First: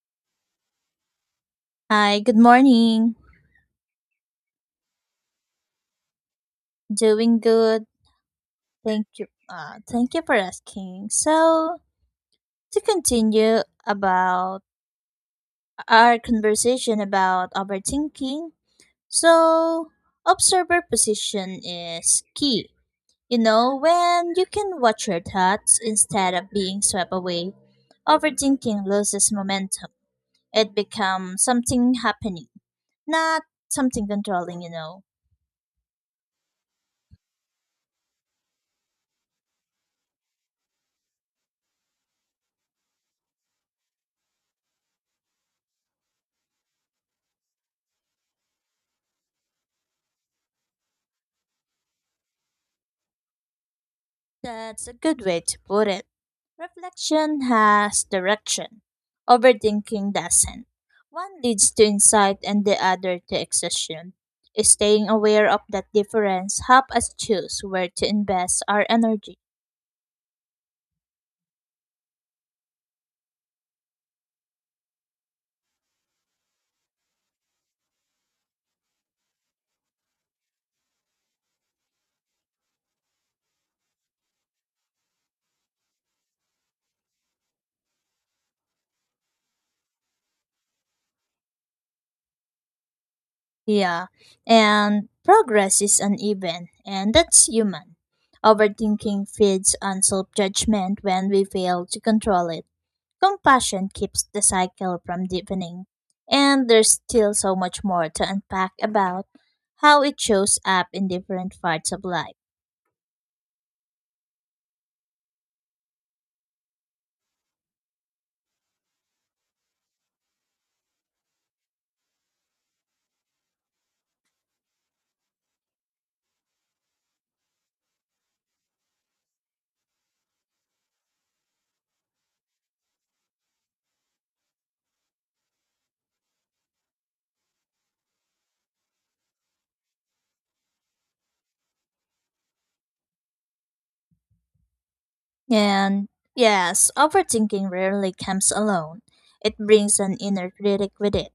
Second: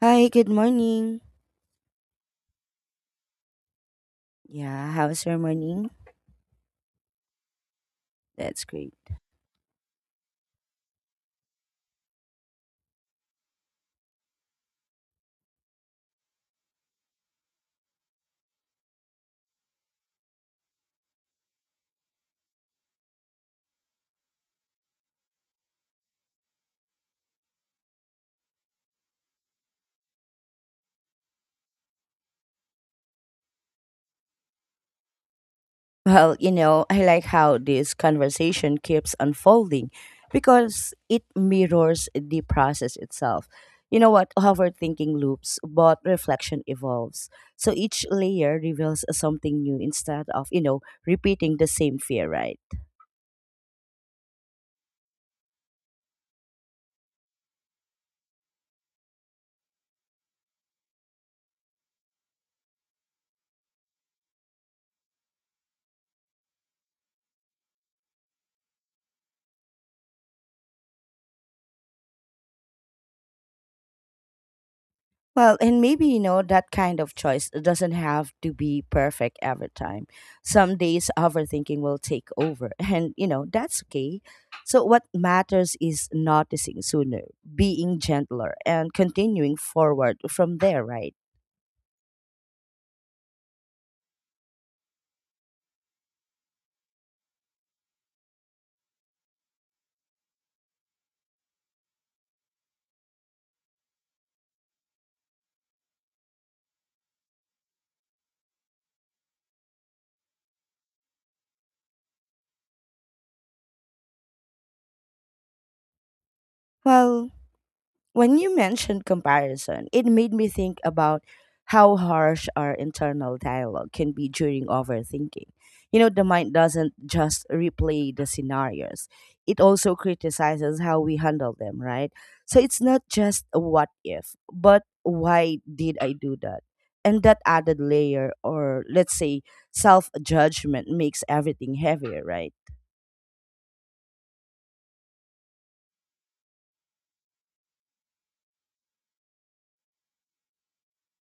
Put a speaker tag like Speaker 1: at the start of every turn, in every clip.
Speaker 1: Hi, good morning.
Speaker 2: Hi, good morning.
Speaker 1: Yeah, how's your morning?
Speaker 2: Doing good.
Speaker 1: That's great.
Speaker 2: Thank you. Thank you for asking. To continue about our conversation about overthinking, so observer position is key. You know, when you can watch your thoughts instead of being swept away, overthinking loses momentum. It becomes something happening, not something controlling, you know.
Speaker 1: Well, you know, I like how this conversation keeps unfolding because it mirrors the process itself. You know what? Overthinking loops, but reflection evolves. So each layer reveals something new instead of, you know, repeating the same fear, right?
Speaker 2: That's a good way to put it. Reflection has direction, overthinking doesn't. One leads to insight and the other to exhaustion. Staying aware of that difference helps us choose where to invest our energy.
Speaker 1: Well, and maybe, you know, that kind of choice doesn't have to be perfect every time. Some days overthinking will take over, and, you know, that's okay. So, what matters is noticing sooner, being gentler, and continuing forward from there, right?
Speaker 2: Yeah, and progress is uneven, and that's human. Overthinking feeds on self judgment when we fail to control it. Compassion keeps the cycle from deepening, and there's still so much more to unpack about how it shows up in different parts of life.
Speaker 1: Well, when you mentioned comparison, it made me think about how harsh our internal dialogue can be during overthinking. You know, the mind doesn't just replay the scenarios, it also criticizes how we handle them, right? So it's not just a what if, but why did I do that? And that added layer, or let's say self judgment, makes everything heavier, right?
Speaker 2: And yes, overthinking rarely comes alone, it brings an inner critic with it.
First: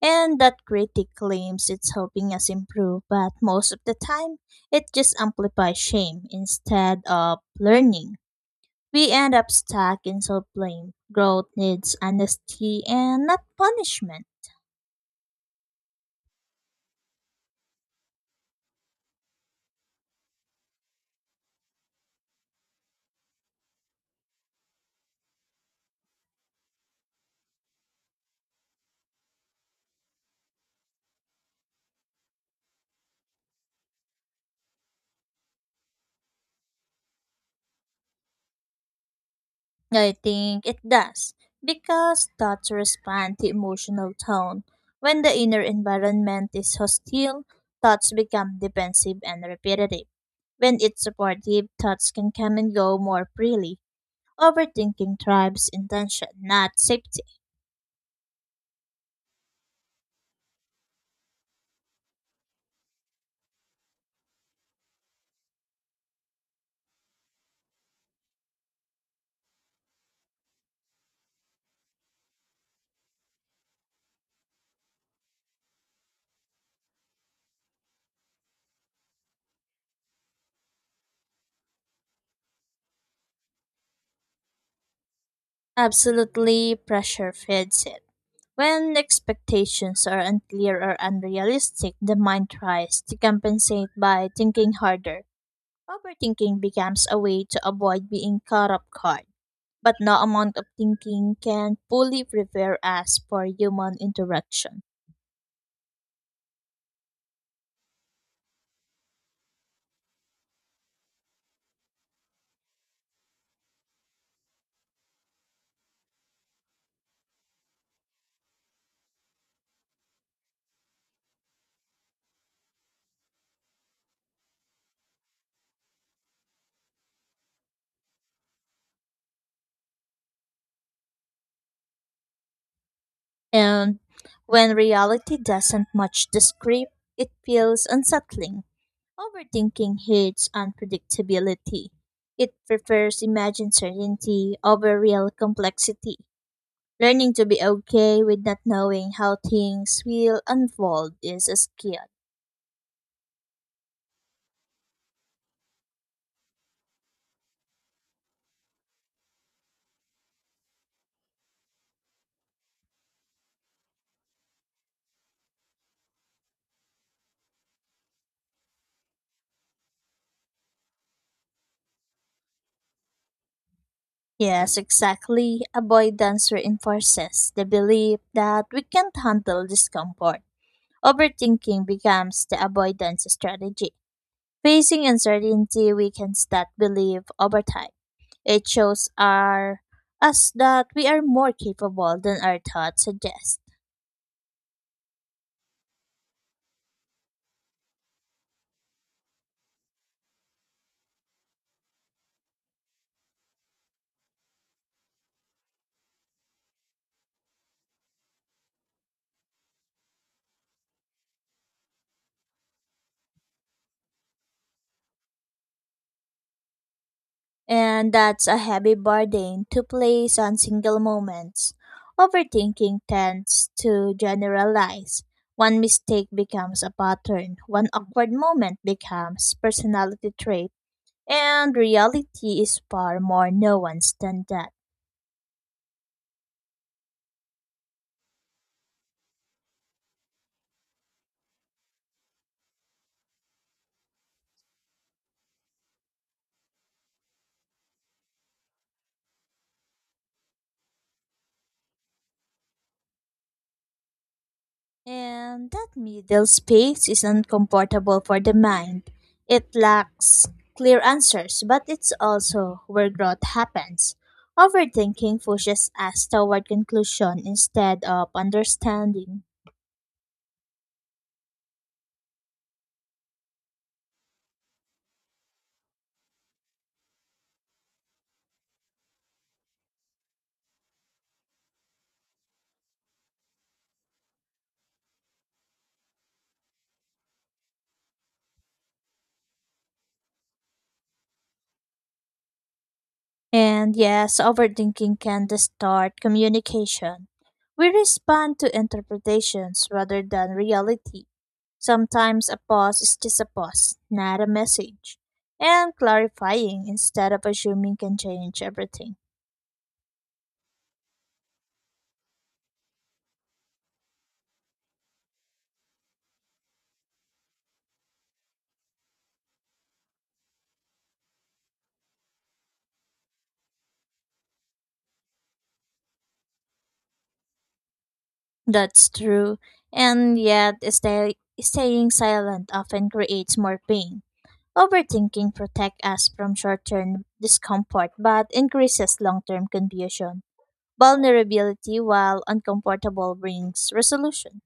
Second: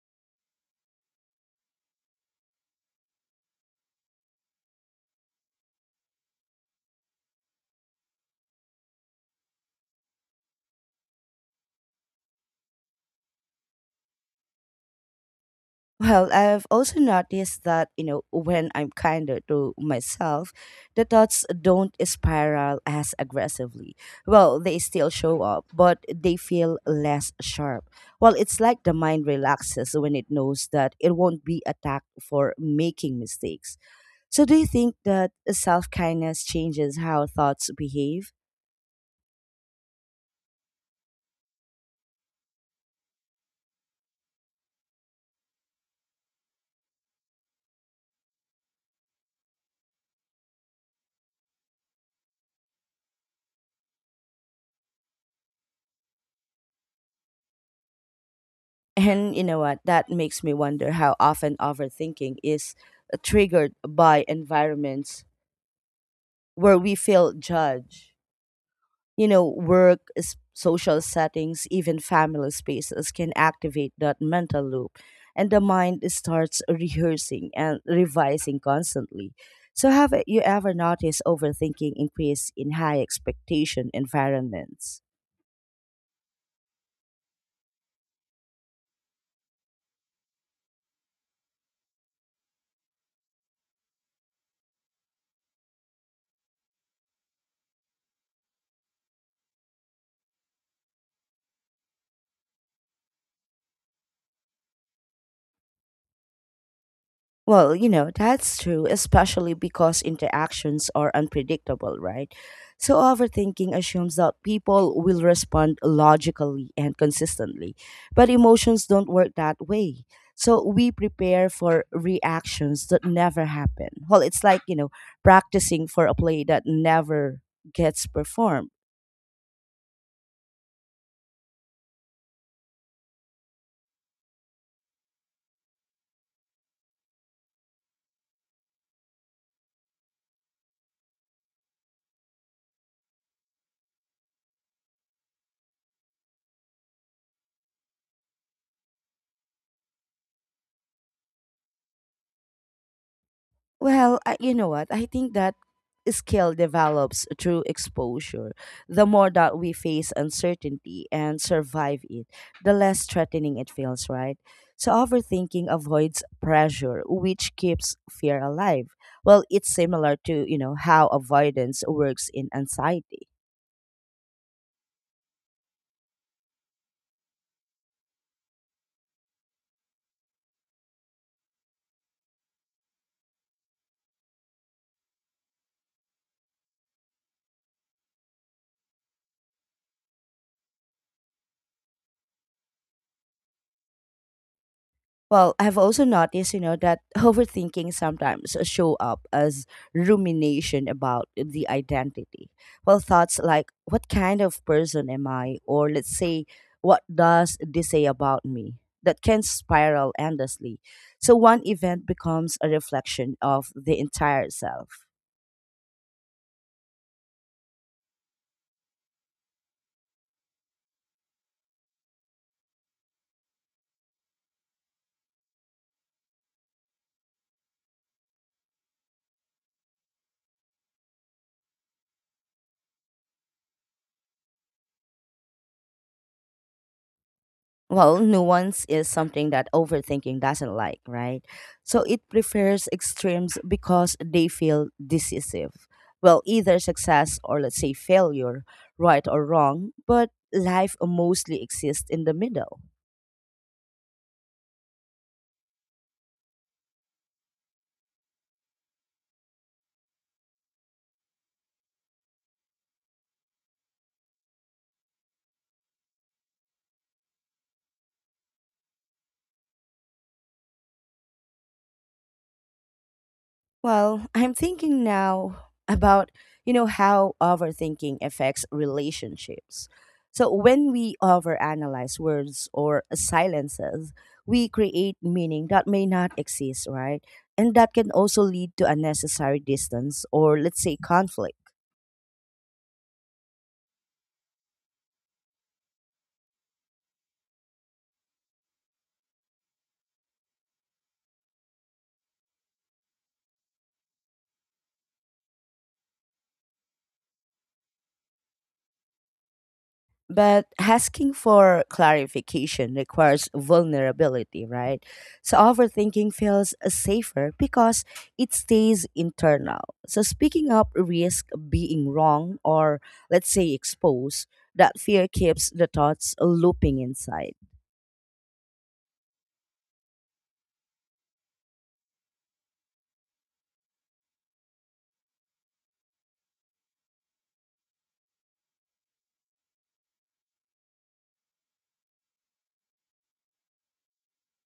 Speaker 2: And that critic claims it's helping us improve, but most of the time, it just amplifies shame instead of learning. We end up stuck in self blame. Growth needs honesty and not punishment.
Speaker 1: Well, I've also noticed that, you know, when I'm kinder to myself, the thoughts don't spiral as aggressively. Well, they still show up, but they feel less sharp. Well, it's like the mind relaxes when it knows that it won't be attacked for making mistakes. So, do you think that self kindness changes how thoughts behave?
Speaker 2: I think it does because thoughts respond to emotional tone. When the inner environment is hostile, thoughts become defensive and repetitive. When it's supportive, thoughts can come and go more freely. Overthinking thrives intention, not safety.
Speaker 1: And you know what? That makes me wonder how often overthinking is triggered by environments where we feel judged. You know, work, social settings, even family spaces can activate that mental loop, and the mind starts rehearsing and revising constantly. So, have you ever noticed overthinking increase in high expectation environments?
Speaker 2: Absolutely, pressure feeds it. When expectations are unclear or unrealistic, the mind tries to compensate by thinking harder. Overthinking becomes a way to avoid being caught off guard, but no amount of thinking can fully prepare us for human interaction.
Speaker 1: Well, you know, that's true, especially because interactions are unpredictable, right? So, overthinking assumes that people will respond logically and consistently, but emotions don't work that way. So, we prepare for reactions that never happen. Well, it's like, you know, practicing for a play that never gets performed.
Speaker 2: And when reality doesn't match the script, it feels unsettling. Overthinking hates unpredictability. It prefers imagined certainty over real complexity. Learning to be okay with not knowing how things will unfold is a skill.
Speaker 1: Well, you know what? I think that skill develops through exposure. The more that we face uncertainty and survive it, the less threatening it feels, right? So, overthinking avoids pressure, which keeps fear alive. Well, it's similar to, you know, how avoidance works in anxiety.
Speaker 2: Yes, exactly. Avoidance reinforces the belief that we can't handle discomfort. Overthinking becomes the avoidance strategy. Facing uncertainty weakens that belief over time. It shows us that we are more capable than our thoughts suggest.
Speaker 1: Well, I've also noticed, you know, that overthinking sometimes show up as rumination about the identity. Well, thoughts like, what kind of person am I? Or let's say, what does this say about me? That can spiral endlessly. So one event becomes a reflection of the entire self.
Speaker 2: And that's a heavy burden to place on single moments. Overthinking tends to generalize. One mistake becomes a pattern, one awkward moment becomes personality trait, and reality is far more nuanced than that.
Speaker 1: Well, nuance is something that overthinking doesn't like, right? So it prefers extremes because they feel decisive. Well, either success or let's say failure, right or wrong, but life mostly exists in the middle.
Speaker 2: And that middle space is uncomfortable for the mind. It lacks clear answers, but it's also where growth happens. Overthinking pushes us toward conclusion instead of understanding.
Speaker 1: Well, I'm thinking now about, you know, how overthinking affects relationships. So when we overanalyze words or silences, we create meaning that may not exist, right? And that can also lead to unnecessary distance or let's say conflict.
Speaker 2: And yes, overthinking can distort communication. We respond to interpretations rather than reality. Sometimes a pause is just a pause, not a message. And clarifying instead of assuming can change everything.
Speaker 1: But asking for clarification requires vulnerability, right? So overthinking feels safer because it stays internal. So speaking up risk being wrong or let's say exposed, that fear keeps the thoughts looping inside.
Speaker 2: That's true. And yet, staying silent often creates more pain. Overthinking protects us from short-term discomfort but increases long-term confusion. Vulnerability, while uncomfortable, brings resolution.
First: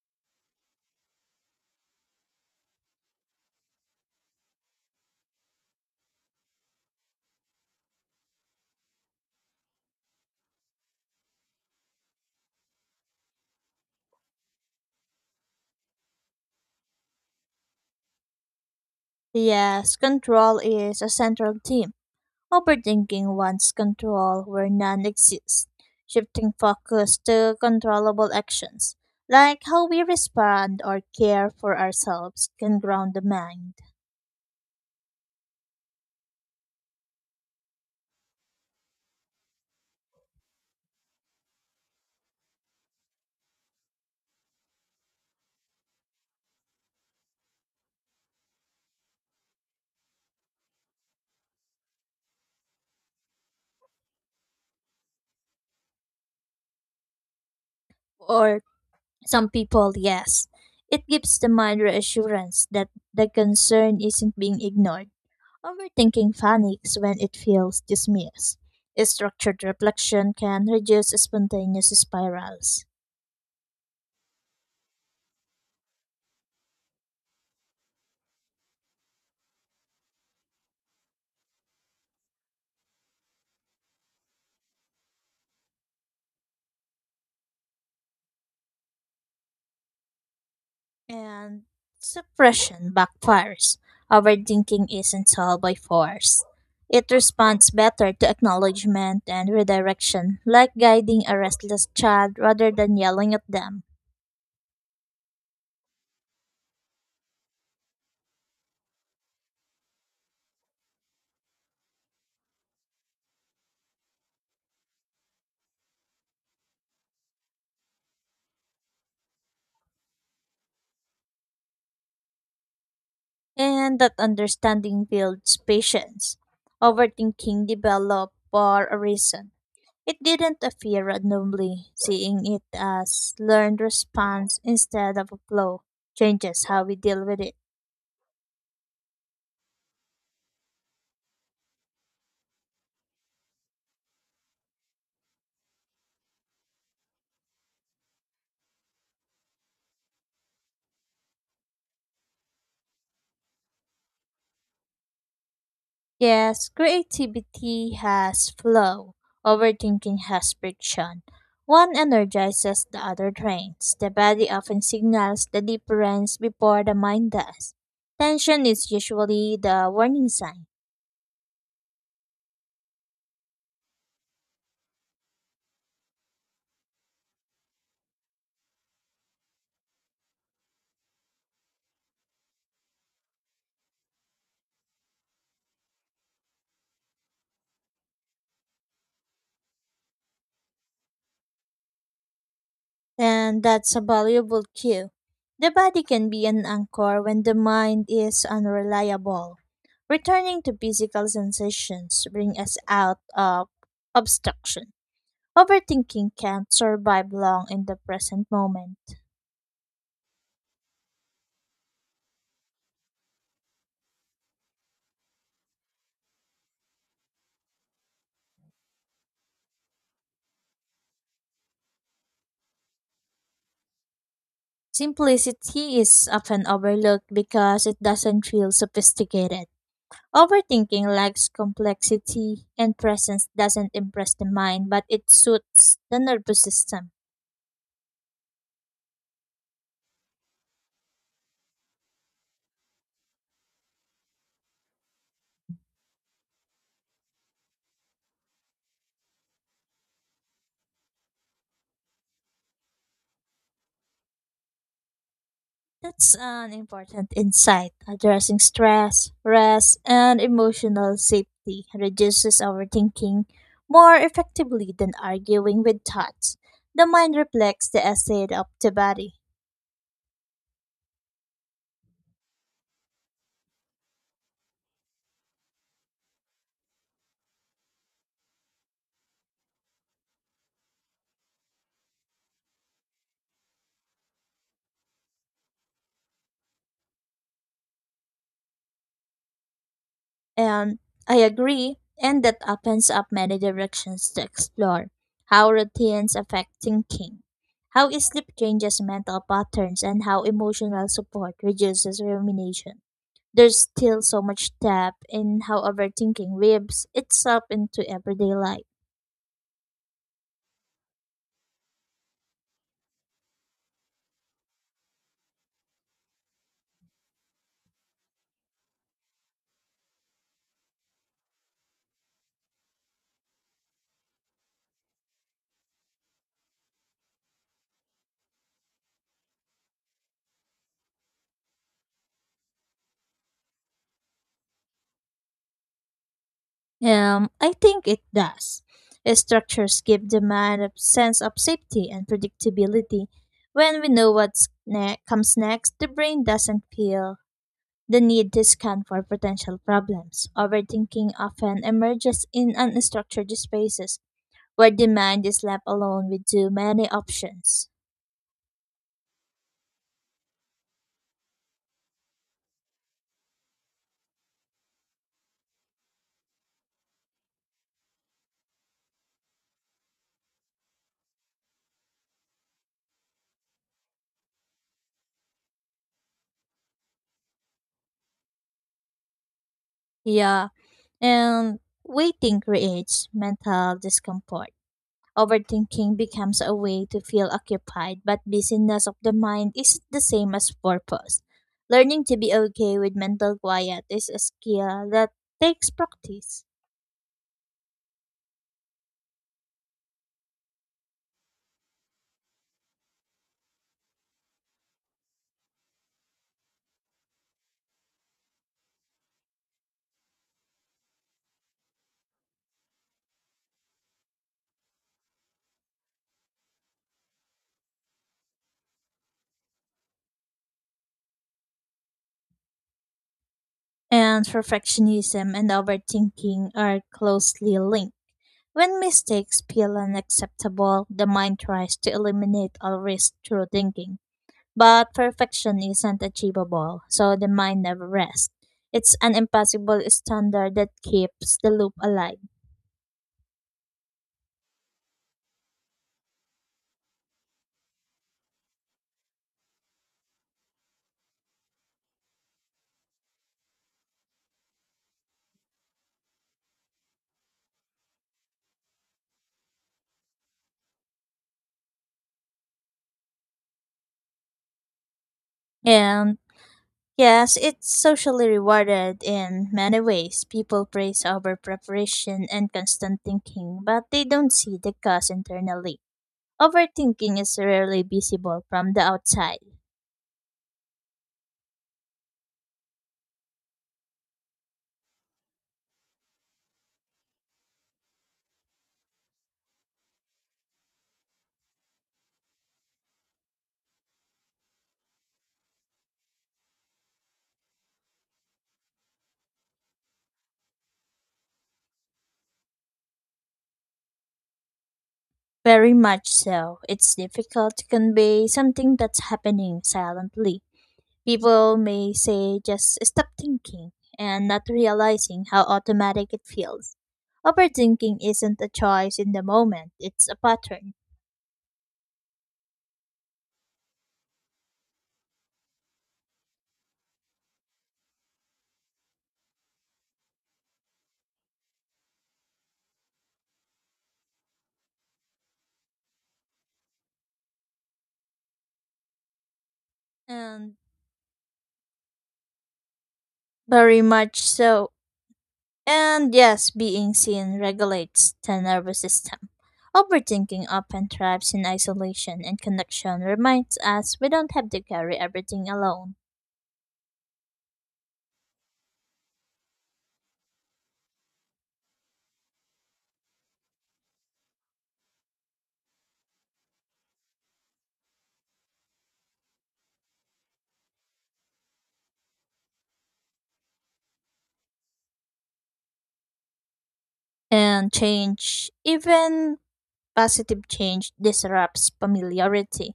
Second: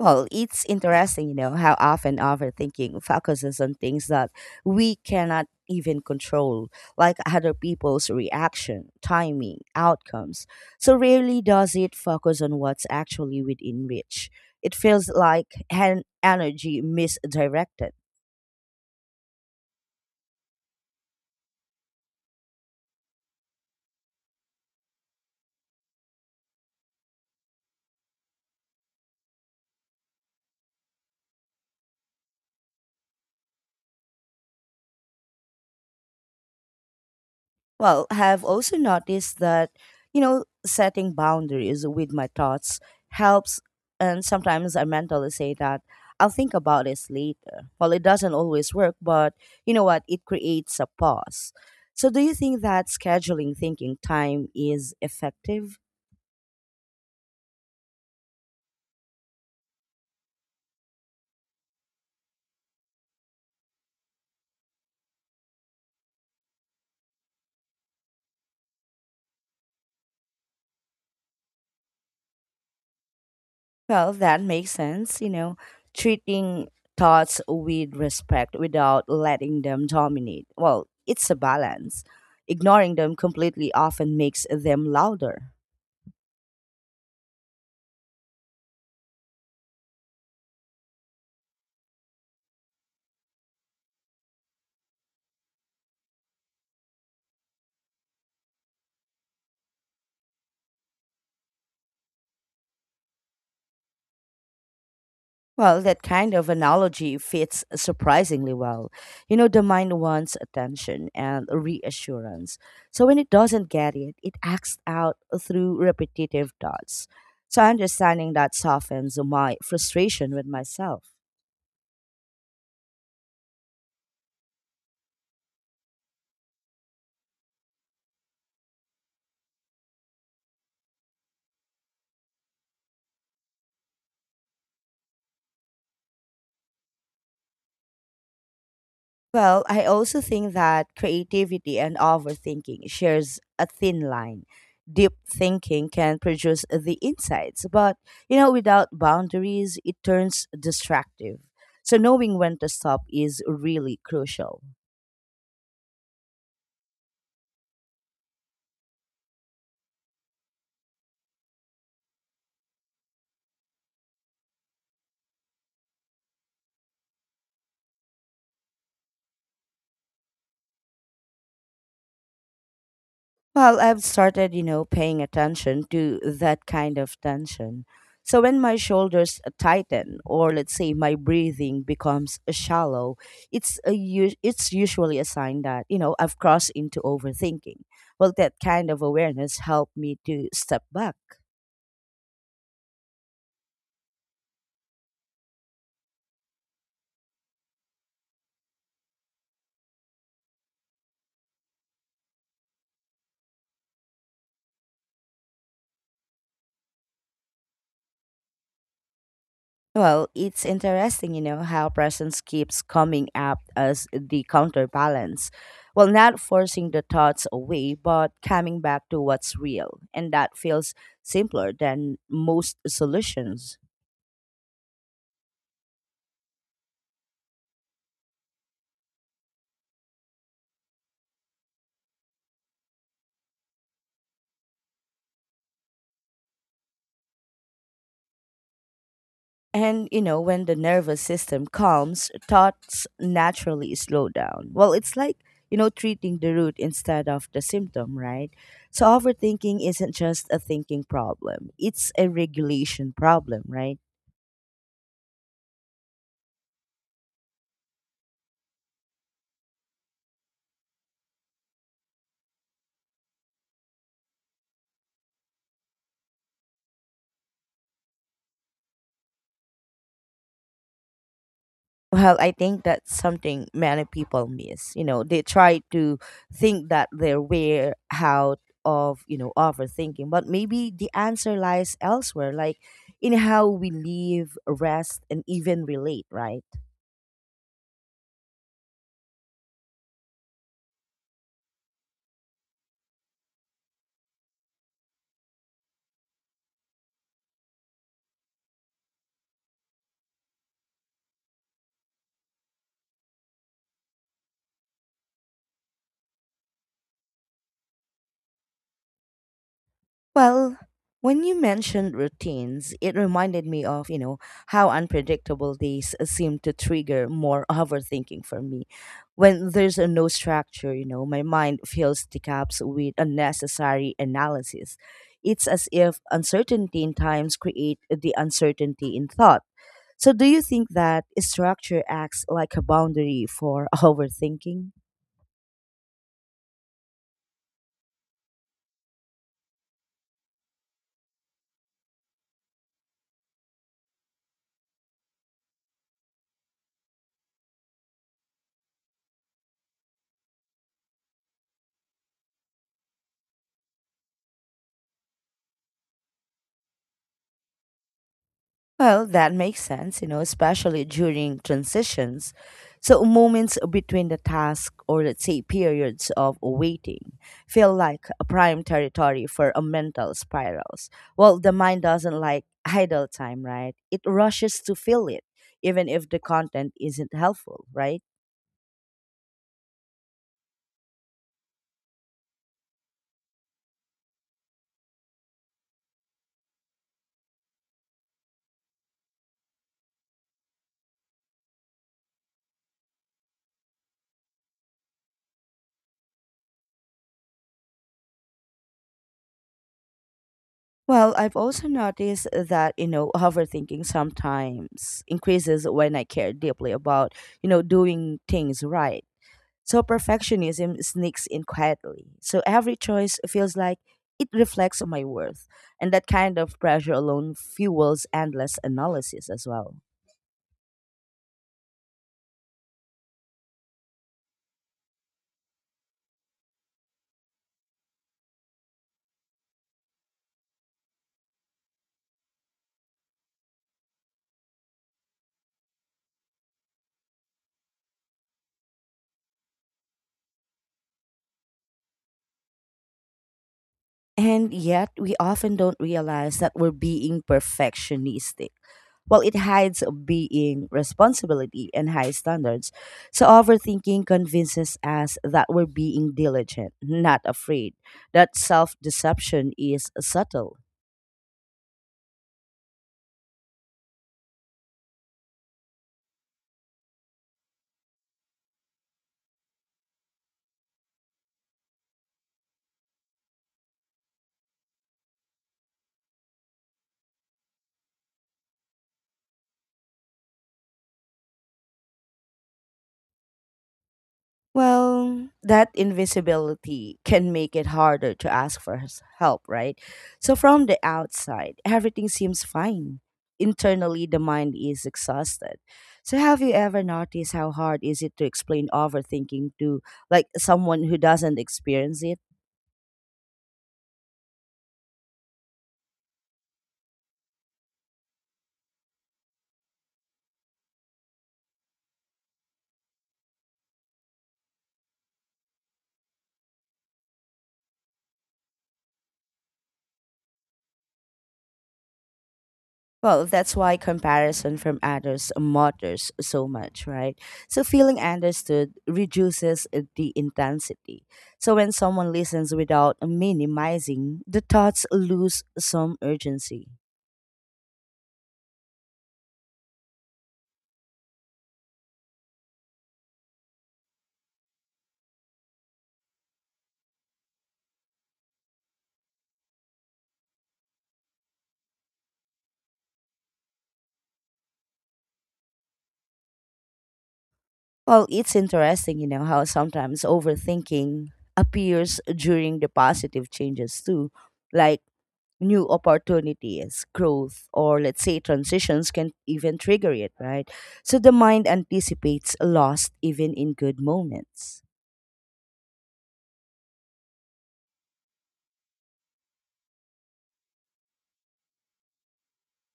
Speaker 1: Well, it's interesting, you know, how often overthinking focuses on things that we cannot even control, like other people's reaction, timing, outcomes. So rarely does it focus on what's actually within reach. It feels like an energy misdirected.
Speaker 2: Yes, control is a central theme. Overthinking wants control where none exists, shifting focus to controllable actions, like how we respond or care for ourselves, can ground the mind.
Speaker 1: Well, have also noticed that, you know, setting boundaries with my thoughts helps. And sometimes I mentally say that I'll think about this later. Well, it doesn't always work, but you know what? It creates a pause. So, do you think that scheduling thinking time is effective?
Speaker 2: Or some people, yes, it gives the mind reassurance that the concern isn't being ignored. Overthinking panics when it feels dismissed. Structured reflection can reduce spontaneous spirals.
Speaker 1: Well, that makes sense. You know, treating thoughts with respect without letting them dominate. Well, it's a balance. Ignoring them completely often makes them louder.
Speaker 2: And suppression backfires. Overthinking isn't solved by force. It responds better to acknowledgement and redirection, like guiding a restless child rather than yelling at them.
Speaker 1: Well, that kind of analogy fits surprisingly well. You know, the mind wants attention and reassurance. So when it doesn't get it, it acts out through repetitive thoughts. So understanding that softens my frustration with myself.
Speaker 2: And that understanding builds patience. Overthinking developed for a reason. It didn't appear randomly, seeing it as learned response instead of a flow changes how we deal with it.
Speaker 1: Well, I also think that creativity and overthinking shares a thin line. Deep thinking can produce the insights, but you know, without boundaries, it turns destructive. So knowing when to stop is really crucial.
Speaker 2: Yes, creativity has flow, overthinking has friction. One energizes, the other drains. The body often signals the difference before the mind does. Tension is usually the warning sign,
Speaker 1: Well, I've started, you know, paying attention to that kind of tension. So when my shoulders tighten, or let's say my breathing becomes shallow, it's usually a sign that you know I've crossed into overthinking. Well, that kind of awareness helped me to step back.
Speaker 2: and that's a valuable cue. The body can be an anchor when the mind is unreliable. Returning to physical sensations bring us out of obstruction. Overthinking can't survive long in the present moment.
Speaker 1: Well, it's interesting, you know, how presence keeps coming up as the counterbalance. Well, not forcing the thoughts away, but coming back to what's real. And that feels simpler than most solutions.
Speaker 2: Simplicity is often overlooked because it doesn't feel sophisticated. Overthinking lacks complexity, and presence doesn't impress the mind, but it suits the nervous system.
Speaker 1: And, you know, when the nervous system calms, thoughts naturally slow down. Well, it's like, you know, treating the root instead of the symptom, right? So, overthinking isn't just a thinking problem, it's a regulation problem, right?
Speaker 2: That's an important insight. Addressing stress, rest, and emotional safety reduces overthinking more effectively than arguing with thoughts. The mind reflects the state of the body.
Speaker 1: Well, I think that's something many people miss. You know, they try to think that they're way out of, you know, overthinking, but maybe the answer lies elsewhere, like in how we live, rest, and even relate, right?
Speaker 2: Um, I agree, and that opens up many directions to explore how routines affect thinking, how sleep changes mental patterns, and how emotional support reduces rumination. There's still so much depth in how overthinking weaves itself into everyday life.
Speaker 1: Well, when you mentioned routines, it reminded me of, you know, how unpredictable days seem to trigger more overthinking for me. When there's a no structure, you know, my mind fills the gaps with unnecessary analysis. It's as if uncertainty in times create the uncertainty in thought. So do you think that structure acts like a boundary for overthinking?
Speaker 2: I think it does. Structures give the mind a sense of safety and predictability. When we know what comes next, the brain doesn't feel the need to scan for potential problems. Overthinking often emerges in unstructured spaces where the mind is left alone with too many options.
Speaker 1: Well, that makes sense, you know, especially during transitions. So, moments between the task or let's say periods of waiting feel like a prime territory for a mental spirals. Well, the mind doesn't like idle time, right? It rushes to fill it, even if the content isn't helpful, right?
Speaker 2: Yeah, and waiting creates mental discomfort. Overthinking becomes a way to feel occupied, but busyness of the mind is the same as purpose. Learning to be okay with mental quiet is a skill that takes practice.
Speaker 1: Well, I've also noticed that, you know, overthinking sometimes increases when I care deeply about, you know, doing things right. So perfectionism sneaks in quietly. So every choice feels like it reflects on my worth. And that kind of pressure alone fuels endless analysis as well.
Speaker 2: And perfectionism and overthinking are closely linked. When mistakes feel unacceptable, the mind tries to eliminate all risk through thinking. But perfection isn't achievable, so the mind never rests. It's an impossible standard that keeps the loop alive.
Speaker 1: And yet, we often don't realize that we're being perfectionistic. Well, it hides being responsibility and high standards. So overthinking convinces us that we're being diligent, not afraid. That self deception is subtle.
Speaker 2: And yes, it's socially rewarded in many ways. People praise over preparation and constant thinking, but they don't see the cost internally. Overthinking is rarely visible from the outside.
Speaker 1: Well, that invisibility can make it harder to ask for his help, right? So from the outside, everything seems fine. Internally, the mind is exhausted. So have you ever noticed how hard is it to explain overthinking to like someone who doesn't experience it?
Speaker 2: Very much so. It's difficult to convey something that's happening silently. People may say just stop thinking and not realizing how automatic it feels. Overthinking isn't a choice in the moment, it's a pattern.
Speaker 1: Well, that's why comparison from others matters so much, right? So, feeling understood reduces the intensity. So, when someone listens without minimizing, the thoughts lose some urgency.
Speaker 2: And very much so. And yes, being seen regulates the nervous system. Overthinking often thrives in isolation, and connection reminds us we don't have to carry everything alone.
Speaker 1: Well, it's interesting, you know, how sometimes overthinking appears during the positive changes too. Like new opportunities, growth, or let's say transitions can even trigger it, right? So the mind anticipates loss even in good moments.
Speaker 2: And change, even positive change, disrupts familiarity.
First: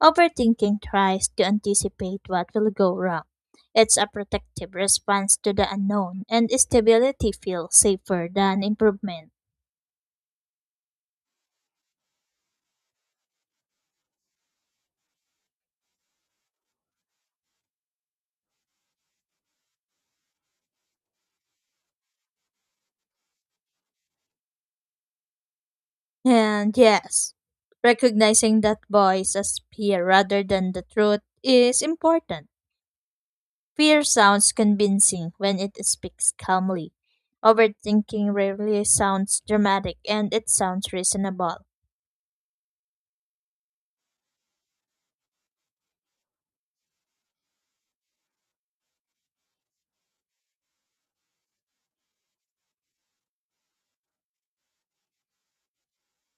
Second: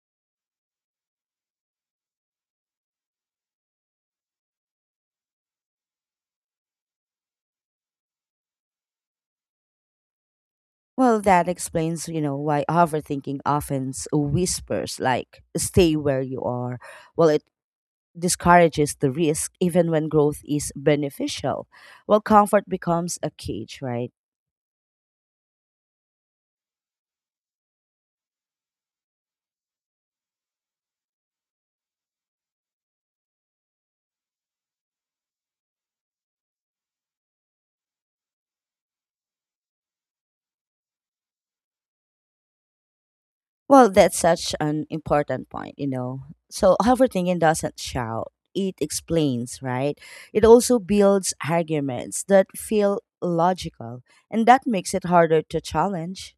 Speaker 2: Overthinking tries to anticipate what will go wrong. It's a protective response to the unknown, and stability feels safer than improvement.
Speaker 1: Well, that explains, you know, why overthinking often whispers like stay where you are. Well, it discourages the risk even when growth is beneficial. Well, comfort becomes a cage, right?
Speaker 2: And yes, recognizing that voice as fear rather than the truth is important. Fear sounds convincing when it speaks calmly. Overthinking rarely sounds dramatic and it sounds reasonable.
Speaker 1: Well, that's such an important point, you know. So overthinking doesn't shout, it explains, right? It also builds arguments that feel logical, and that makes it harder to challenge.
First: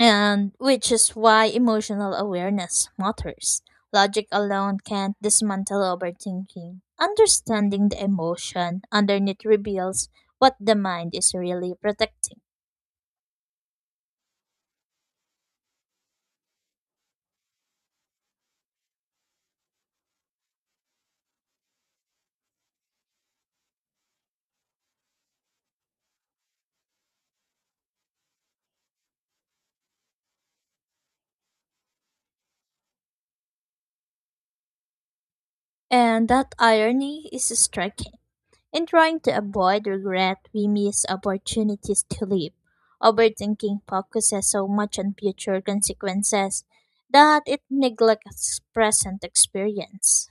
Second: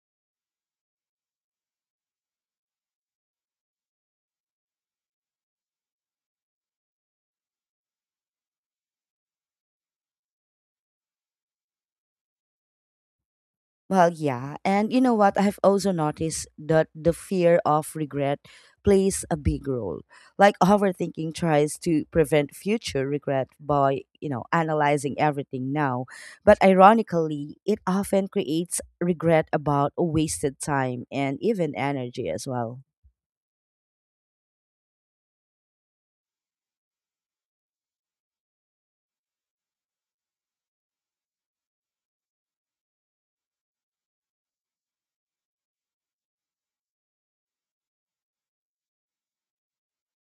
Speaker 2: And which is why emotional awareness matters. Logic alone can't dismantle overthinking. Understanding the emotion underneath reveals what the mind is really protecting.
Speaker 1: Well, yeah. And you know what? I have also noticed that the fear of regret plays a big role. Like overthinking tries to prevent future regret by, you know, analyzing everything now. But ironically, it often creates regret about wasted time and even energy as well.
Speaker 2: And that irony is striking. In trying to avoid regret, we miss opportunities to live. Overthinking focuses so much on future consequences that it neglects present experience.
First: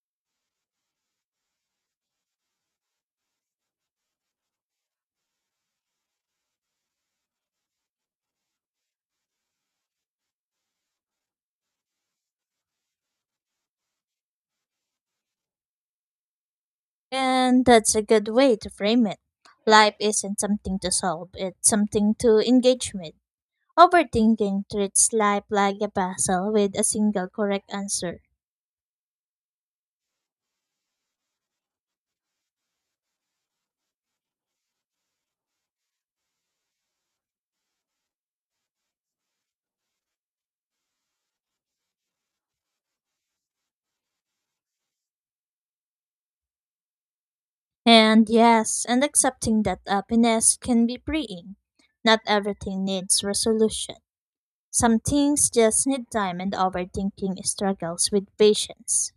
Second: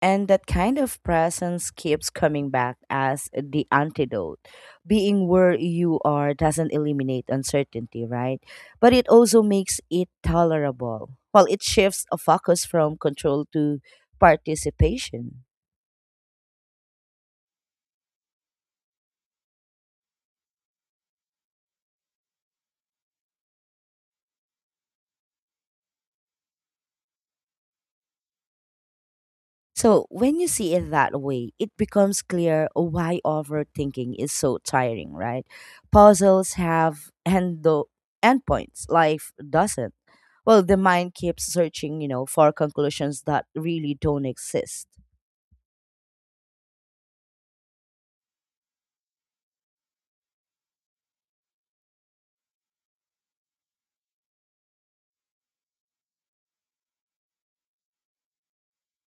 Speaker 1: And that kind of presence keeps coming back as the antidote. Being where you are doesn't eliminate uncertainty, right? But it also makes it tolerable. Well, it shifts a focus from control to participation.
Speaker 2: And that's a good way to frame it. Life isn't something to solve, it's something to engage with. Overthinking treats life like a puzzle with a single correct answer.
Speaker 1: So, when you see it that way, it becomes clear why overthinking is so tiring, right? Puzzles have endpoints, life doesn't. Well, the mind keeps searching, you know, for conclusions that really don't exist.
Speaker 2: And yes, and accepting that happiness can be freeing. Not everything needs resolution. Some things just need time, and overthinking struggles with patience.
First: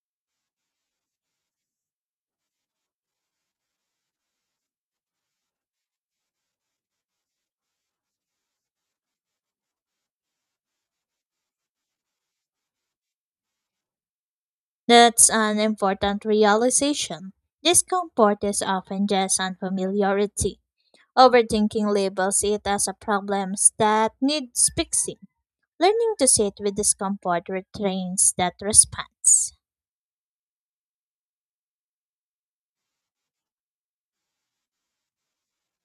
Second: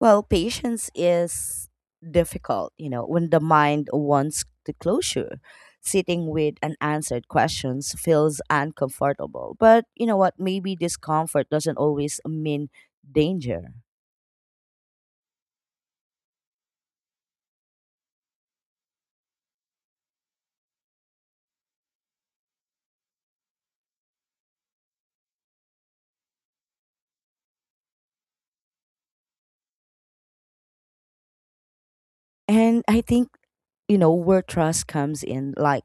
Speaker 1: Well, patience is difficult, you know, when the mind wants the closure. Sitting with unanswered questions feels uncomfortable. But you know what? Maybe discomfort doesn't always mean danger.
Speaker 2: That's an important realization. Discomfort is often just unfamiliarity. Overthinking labels it as a problem that needs fixing. Learning to sit with discomfort retrains that response.
Speaker 1: And I think, you know, where trust comes in, like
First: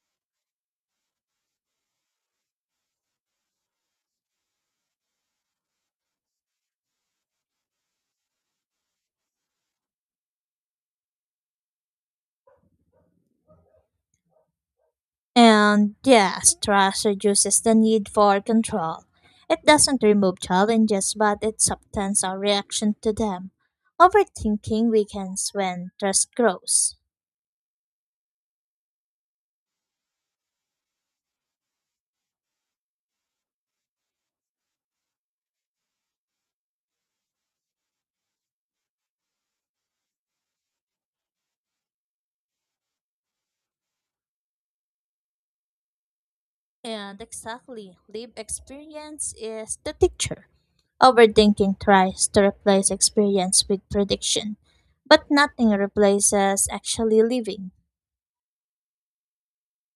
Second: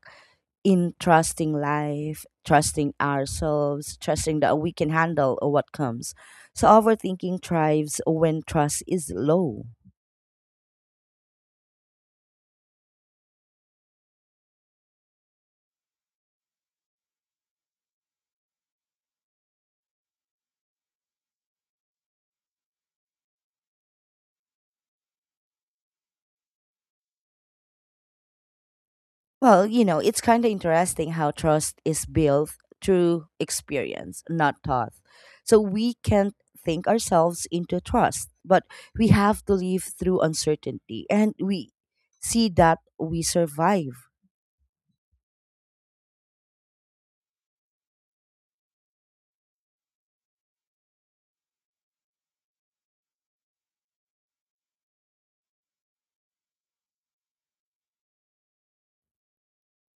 Speaker 1: in trusting life, trusting ourselves, trusting that we can handle what comes. So overthinking thrives when trust is low.
Speaker 2: And yes, trust reduces the need for control. It doesn't remove challenges, but it softens our reaction to them. Overthinking weakens when trust grows.
Speaker 1: Well, you know, it's kind of interesting how trust is built through experience, not thought. So we can't think ourselves into trust, but we have to live through uncertainty and we see that we survive.
Speaker 2: And exactly, live experience is the teacher. Overthinking tries to replace experience with prediction, but nothing replaces actually living.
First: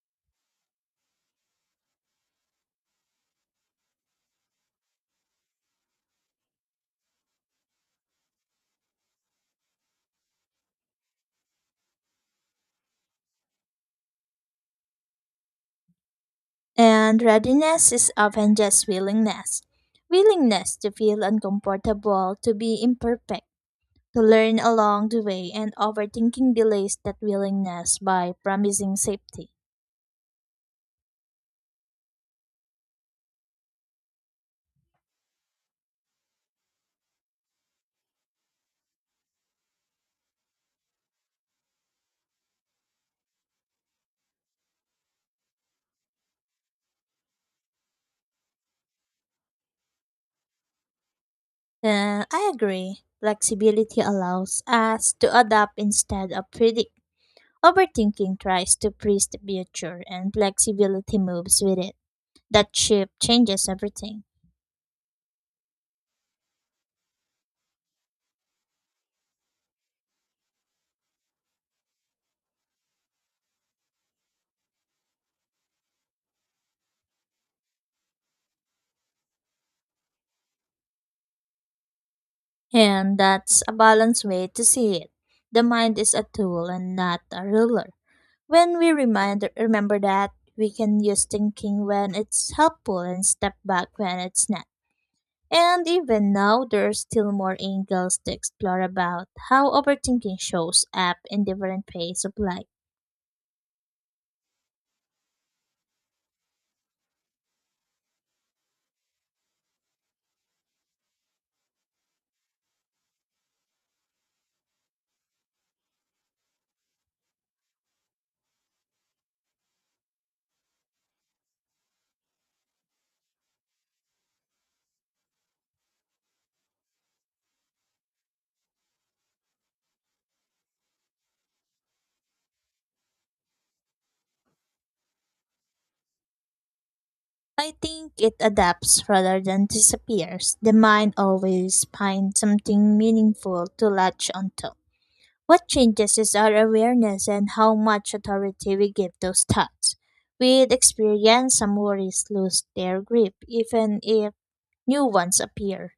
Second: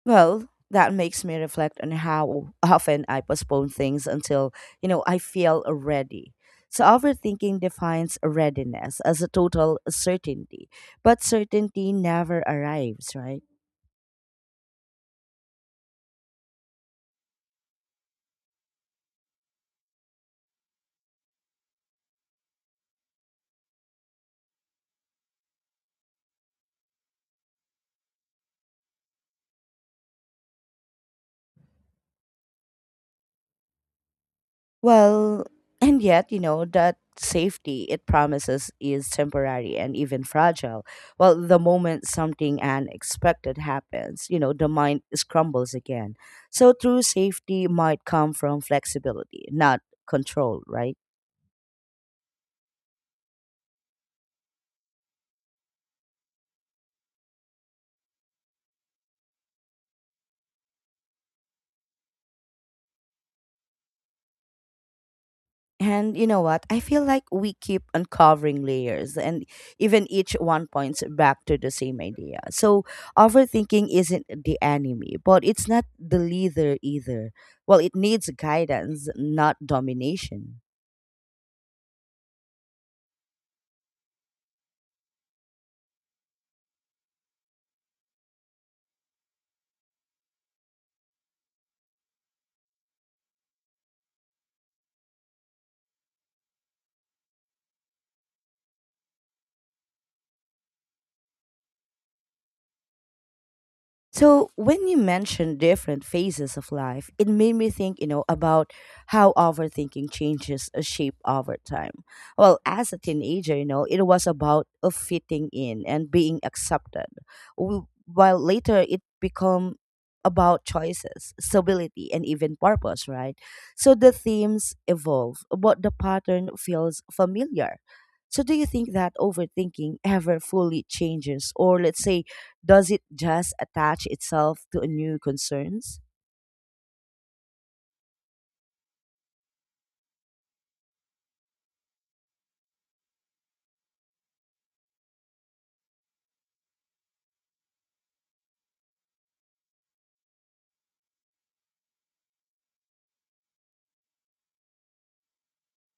Speaker 1: Well, that makes me reflect on how often I postpone things until, you know, I feel ready. So overthinking defines readiness as a total certainty, but certainty never arrives, right?
Speaker 2: And readiness is often just willingness to feel uncomfortable, to be imperfect, to learn along the way, and overthinking delays that willingness by promising safety.
Speaker 1: Well, and yet, you know, that safety it promises is temporary and even fragile. Well, the moment something unexpected happens, you know, the mind scrambles again. So, true safety might come from flexibility, not control, right?
Speaker 2: I agree. Flexibility allows us to adapt instead of predict. Overthinking tries to freeze the future, and flexibility moves with it. That shift changes everything.
Speaker 1: And you know what? I feel like we keep uncovering layers, and even each one points back to the same idea. So, overthinking isn't the enemy, but it's not the leader either. Well, it needs guidance, not domination.
Speaker 2: And that's a balanced way to see it. The mind is a tool and not a ruler. When we remember that, we can use thinking when it's helpful and step back when it's not. And even now, there are still more angles to explore about how overthinking shows up in different phases of life.
Speaker 1: So when you mentioned different phases of life, it made me think, you know, about how overthinking changes a shape over time. Well, as a teenager, you know, it was about a fitting in and being accepted, while later it become about choices, stability, and even purpose, right? So the themes evolve, but the pattern feels familiar. So do you think that overthinking ever fully changes, or let's say does it just attach itself to new concerns?
Speaker 2: I think it adapts rather than disappears. The mind always finds something meaningful to latch onto. What changes is our awareness and how much authority we give those thoughts. With experience, some worries lose their grip, even if new ones appear,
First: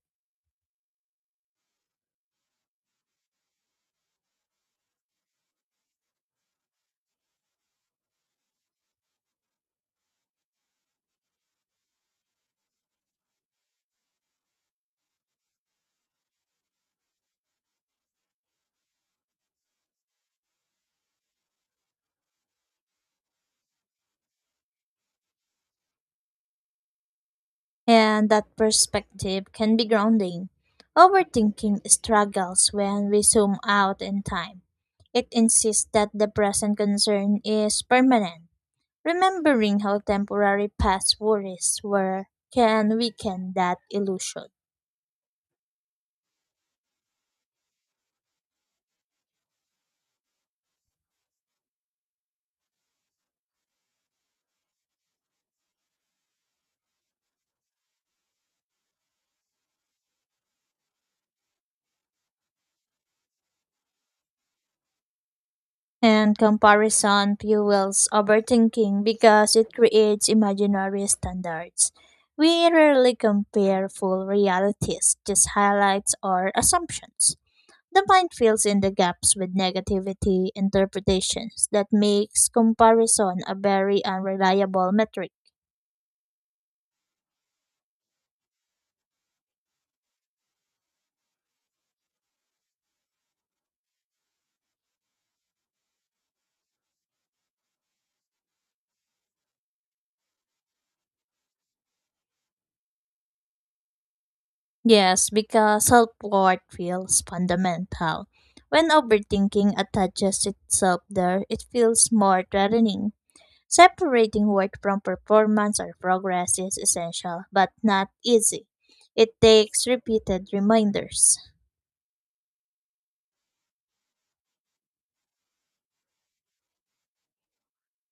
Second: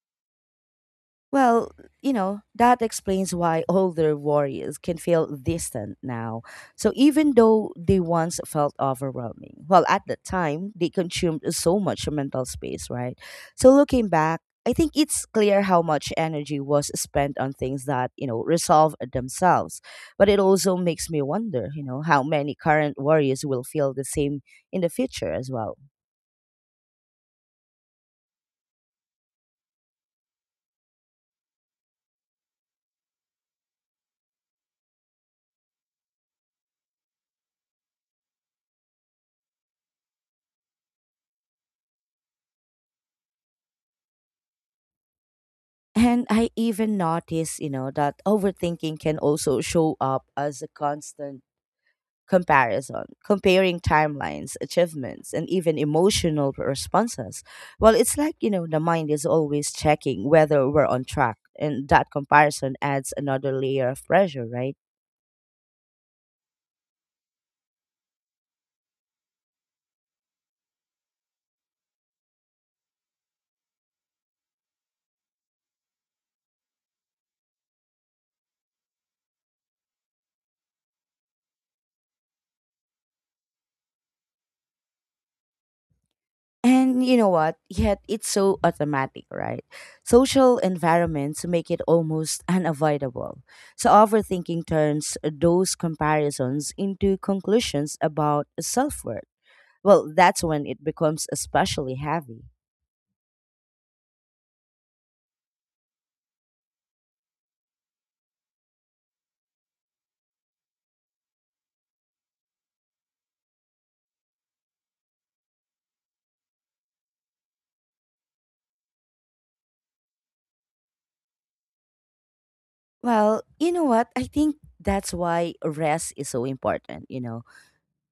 Speaker 1: Well, you know, that explains why older warriors can feel distant now. So even though they once felt overwhelming, well, at the time, they consumed so much mental space, right? So looking back, I think it's clear how much energy was spent on things that, you know, resolve themselves. But it also makes me wonder, you know, how many current warriors will feel the same in the future as well.
Speaker 2: and that perspective can be grounding. Overthinking struggles when we zoom out in time. It insists that the present concern is permanent. Remembering how temporary past worries were can weaken that illusion.
Speaker 1: And I even noticed, you know, that overthinking can also show up as a constant comparison, comparing timelines, achievements, and even emotional responses. Well, it's like, you know, the mind is always checking whether we're on track, and that comparison adds another layer of pressure, right?
Speaker 2: And comparison fuels overthinking because it creates imaginary standards. We rarely compare full realities, just highlights or assumptions. The mind fills in the gaps with negativity interpretations that makes comparison a very unreliable metric.
Speaker 1: And you know what? Yet it's so automatic, right? Social environments make it almost unavoidable. So overthinking turns those comparisons into conclusions about self worth. Well, that's when it becomes especially heavy.
Speaker 2: Yes, because self-worth feels fundamental. When overthinking attaches itself there, it feels more threatening. Separating work from performance or progress is essential, but not easy. It takes repeated reminders.
Speaker 1: Well, you know what? I think that's why rest is so important, you know?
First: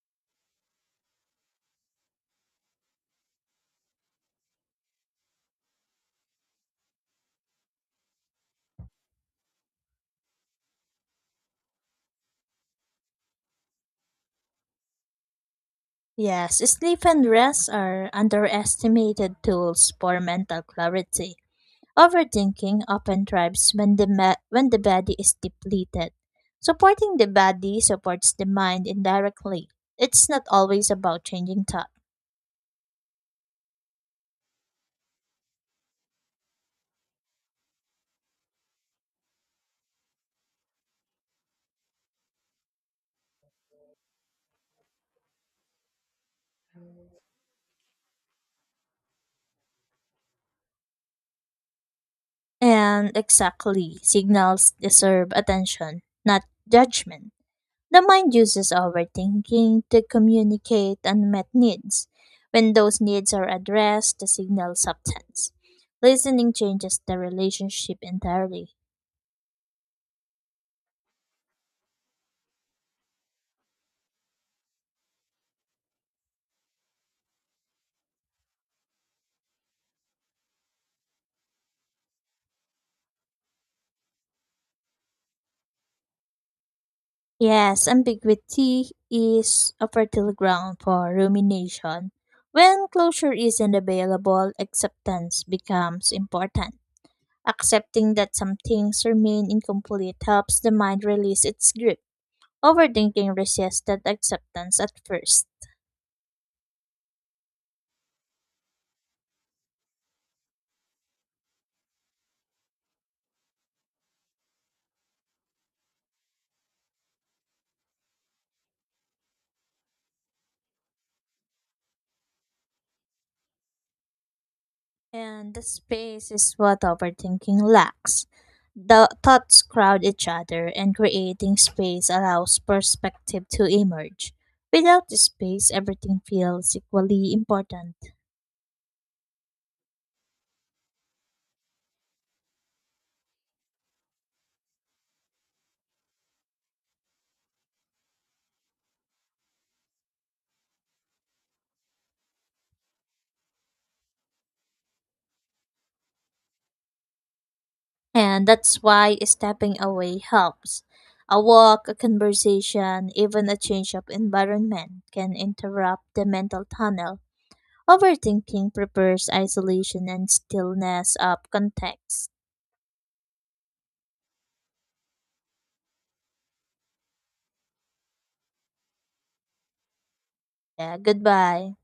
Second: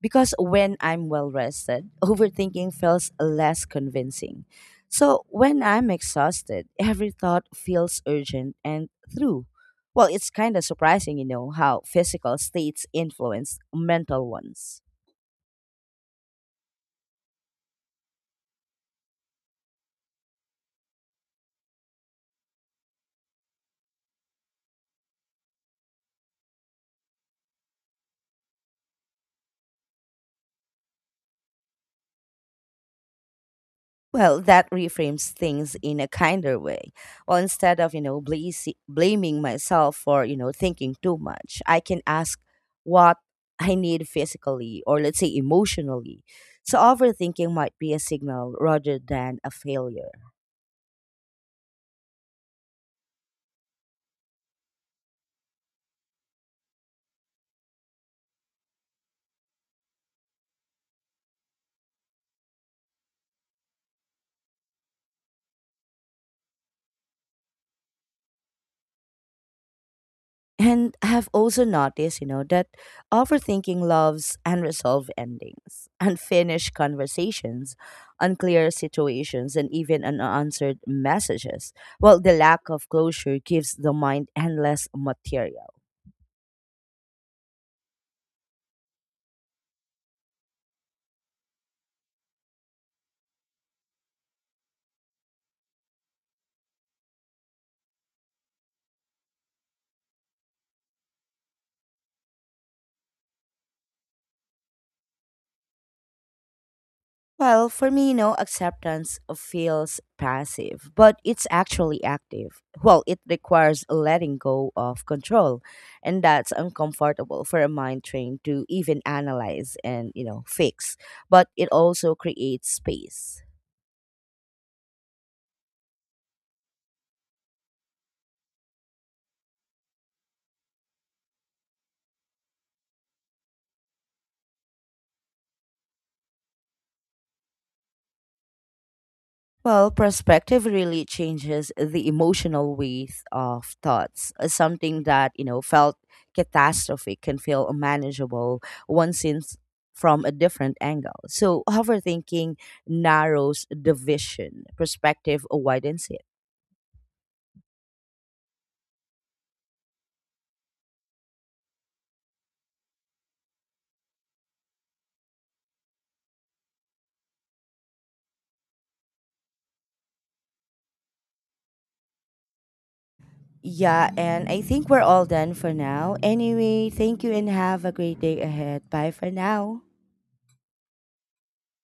Speaker 1: Because when I'm well rested, overthinking feels less convincing. So when I'm exhausted, every thought feels urgent and through. Well, it's kind of surprising, you know, how physical states influence mental ones.
Speaker 2: Yes, sleep and rest are underestimated tools for mental clarity. Overthinking often thrives when when the body is depleted. Supporting the body supports the mind indirectly. It's not always about changing thought.
Speaker 1: Well, that reframes things in a kinder way. Well, instead of, you know, blaming myself for, you know, thinking too much, I can ask what I need physically or let's say emotionally. So overthinking might be a signal rather than a failure.
Speaker 2: And exactly, signals deserve attention, not judgment. The mind uses overthinking to communicate unmet needs. When those needs are addressed, the signal subtends. Listening changes the relationship entirely.
Speaker 1: And I have also noticed, you know, that overthinking loves unresolved endings, unfinished conversations, unclear situations, and even unanswered messages. Well, the lack of closure gives the mind endless material.
Speaker 2: Yes, ambiguity is a fertile ground for rumination. When closure isn't available, acceptance becomes important. Accepting that some things remain incomplete helps the mind release its grip. Overthinking resists that acceptance at first.
Speaker 1: Well, for me, no acceptance feels passive, but it's actually active. Well, it requires letting go of control, and that's uncomfortable for a mind trained to even analyze and, you know, fix. But it also creates space.
Speaker 2: And the space is what overthinking lacks. The thoughts crowd each other, and creating space allows perspective to emerge. Without the space, everything feels equally important.
Speaker 1: Well, perspective really changes the emotional weight of thoughts. Something that, you know, felt catastrophic can feel unmanageable once seen from a different angle. So, overthinking narrows the vision, perspective widens it.
Speaker 2: And that's why stepping away helps. A walk, a conversation, even a change of environment can interrupt the mental tunnel. Overthinking prepares isolation and stillness of context.
Speaker 1: Yeah, and I think we're all done for now. Anyway, thank you and have a great day ahead. Bye for now.
Speaker 2: Yeah, goodbye.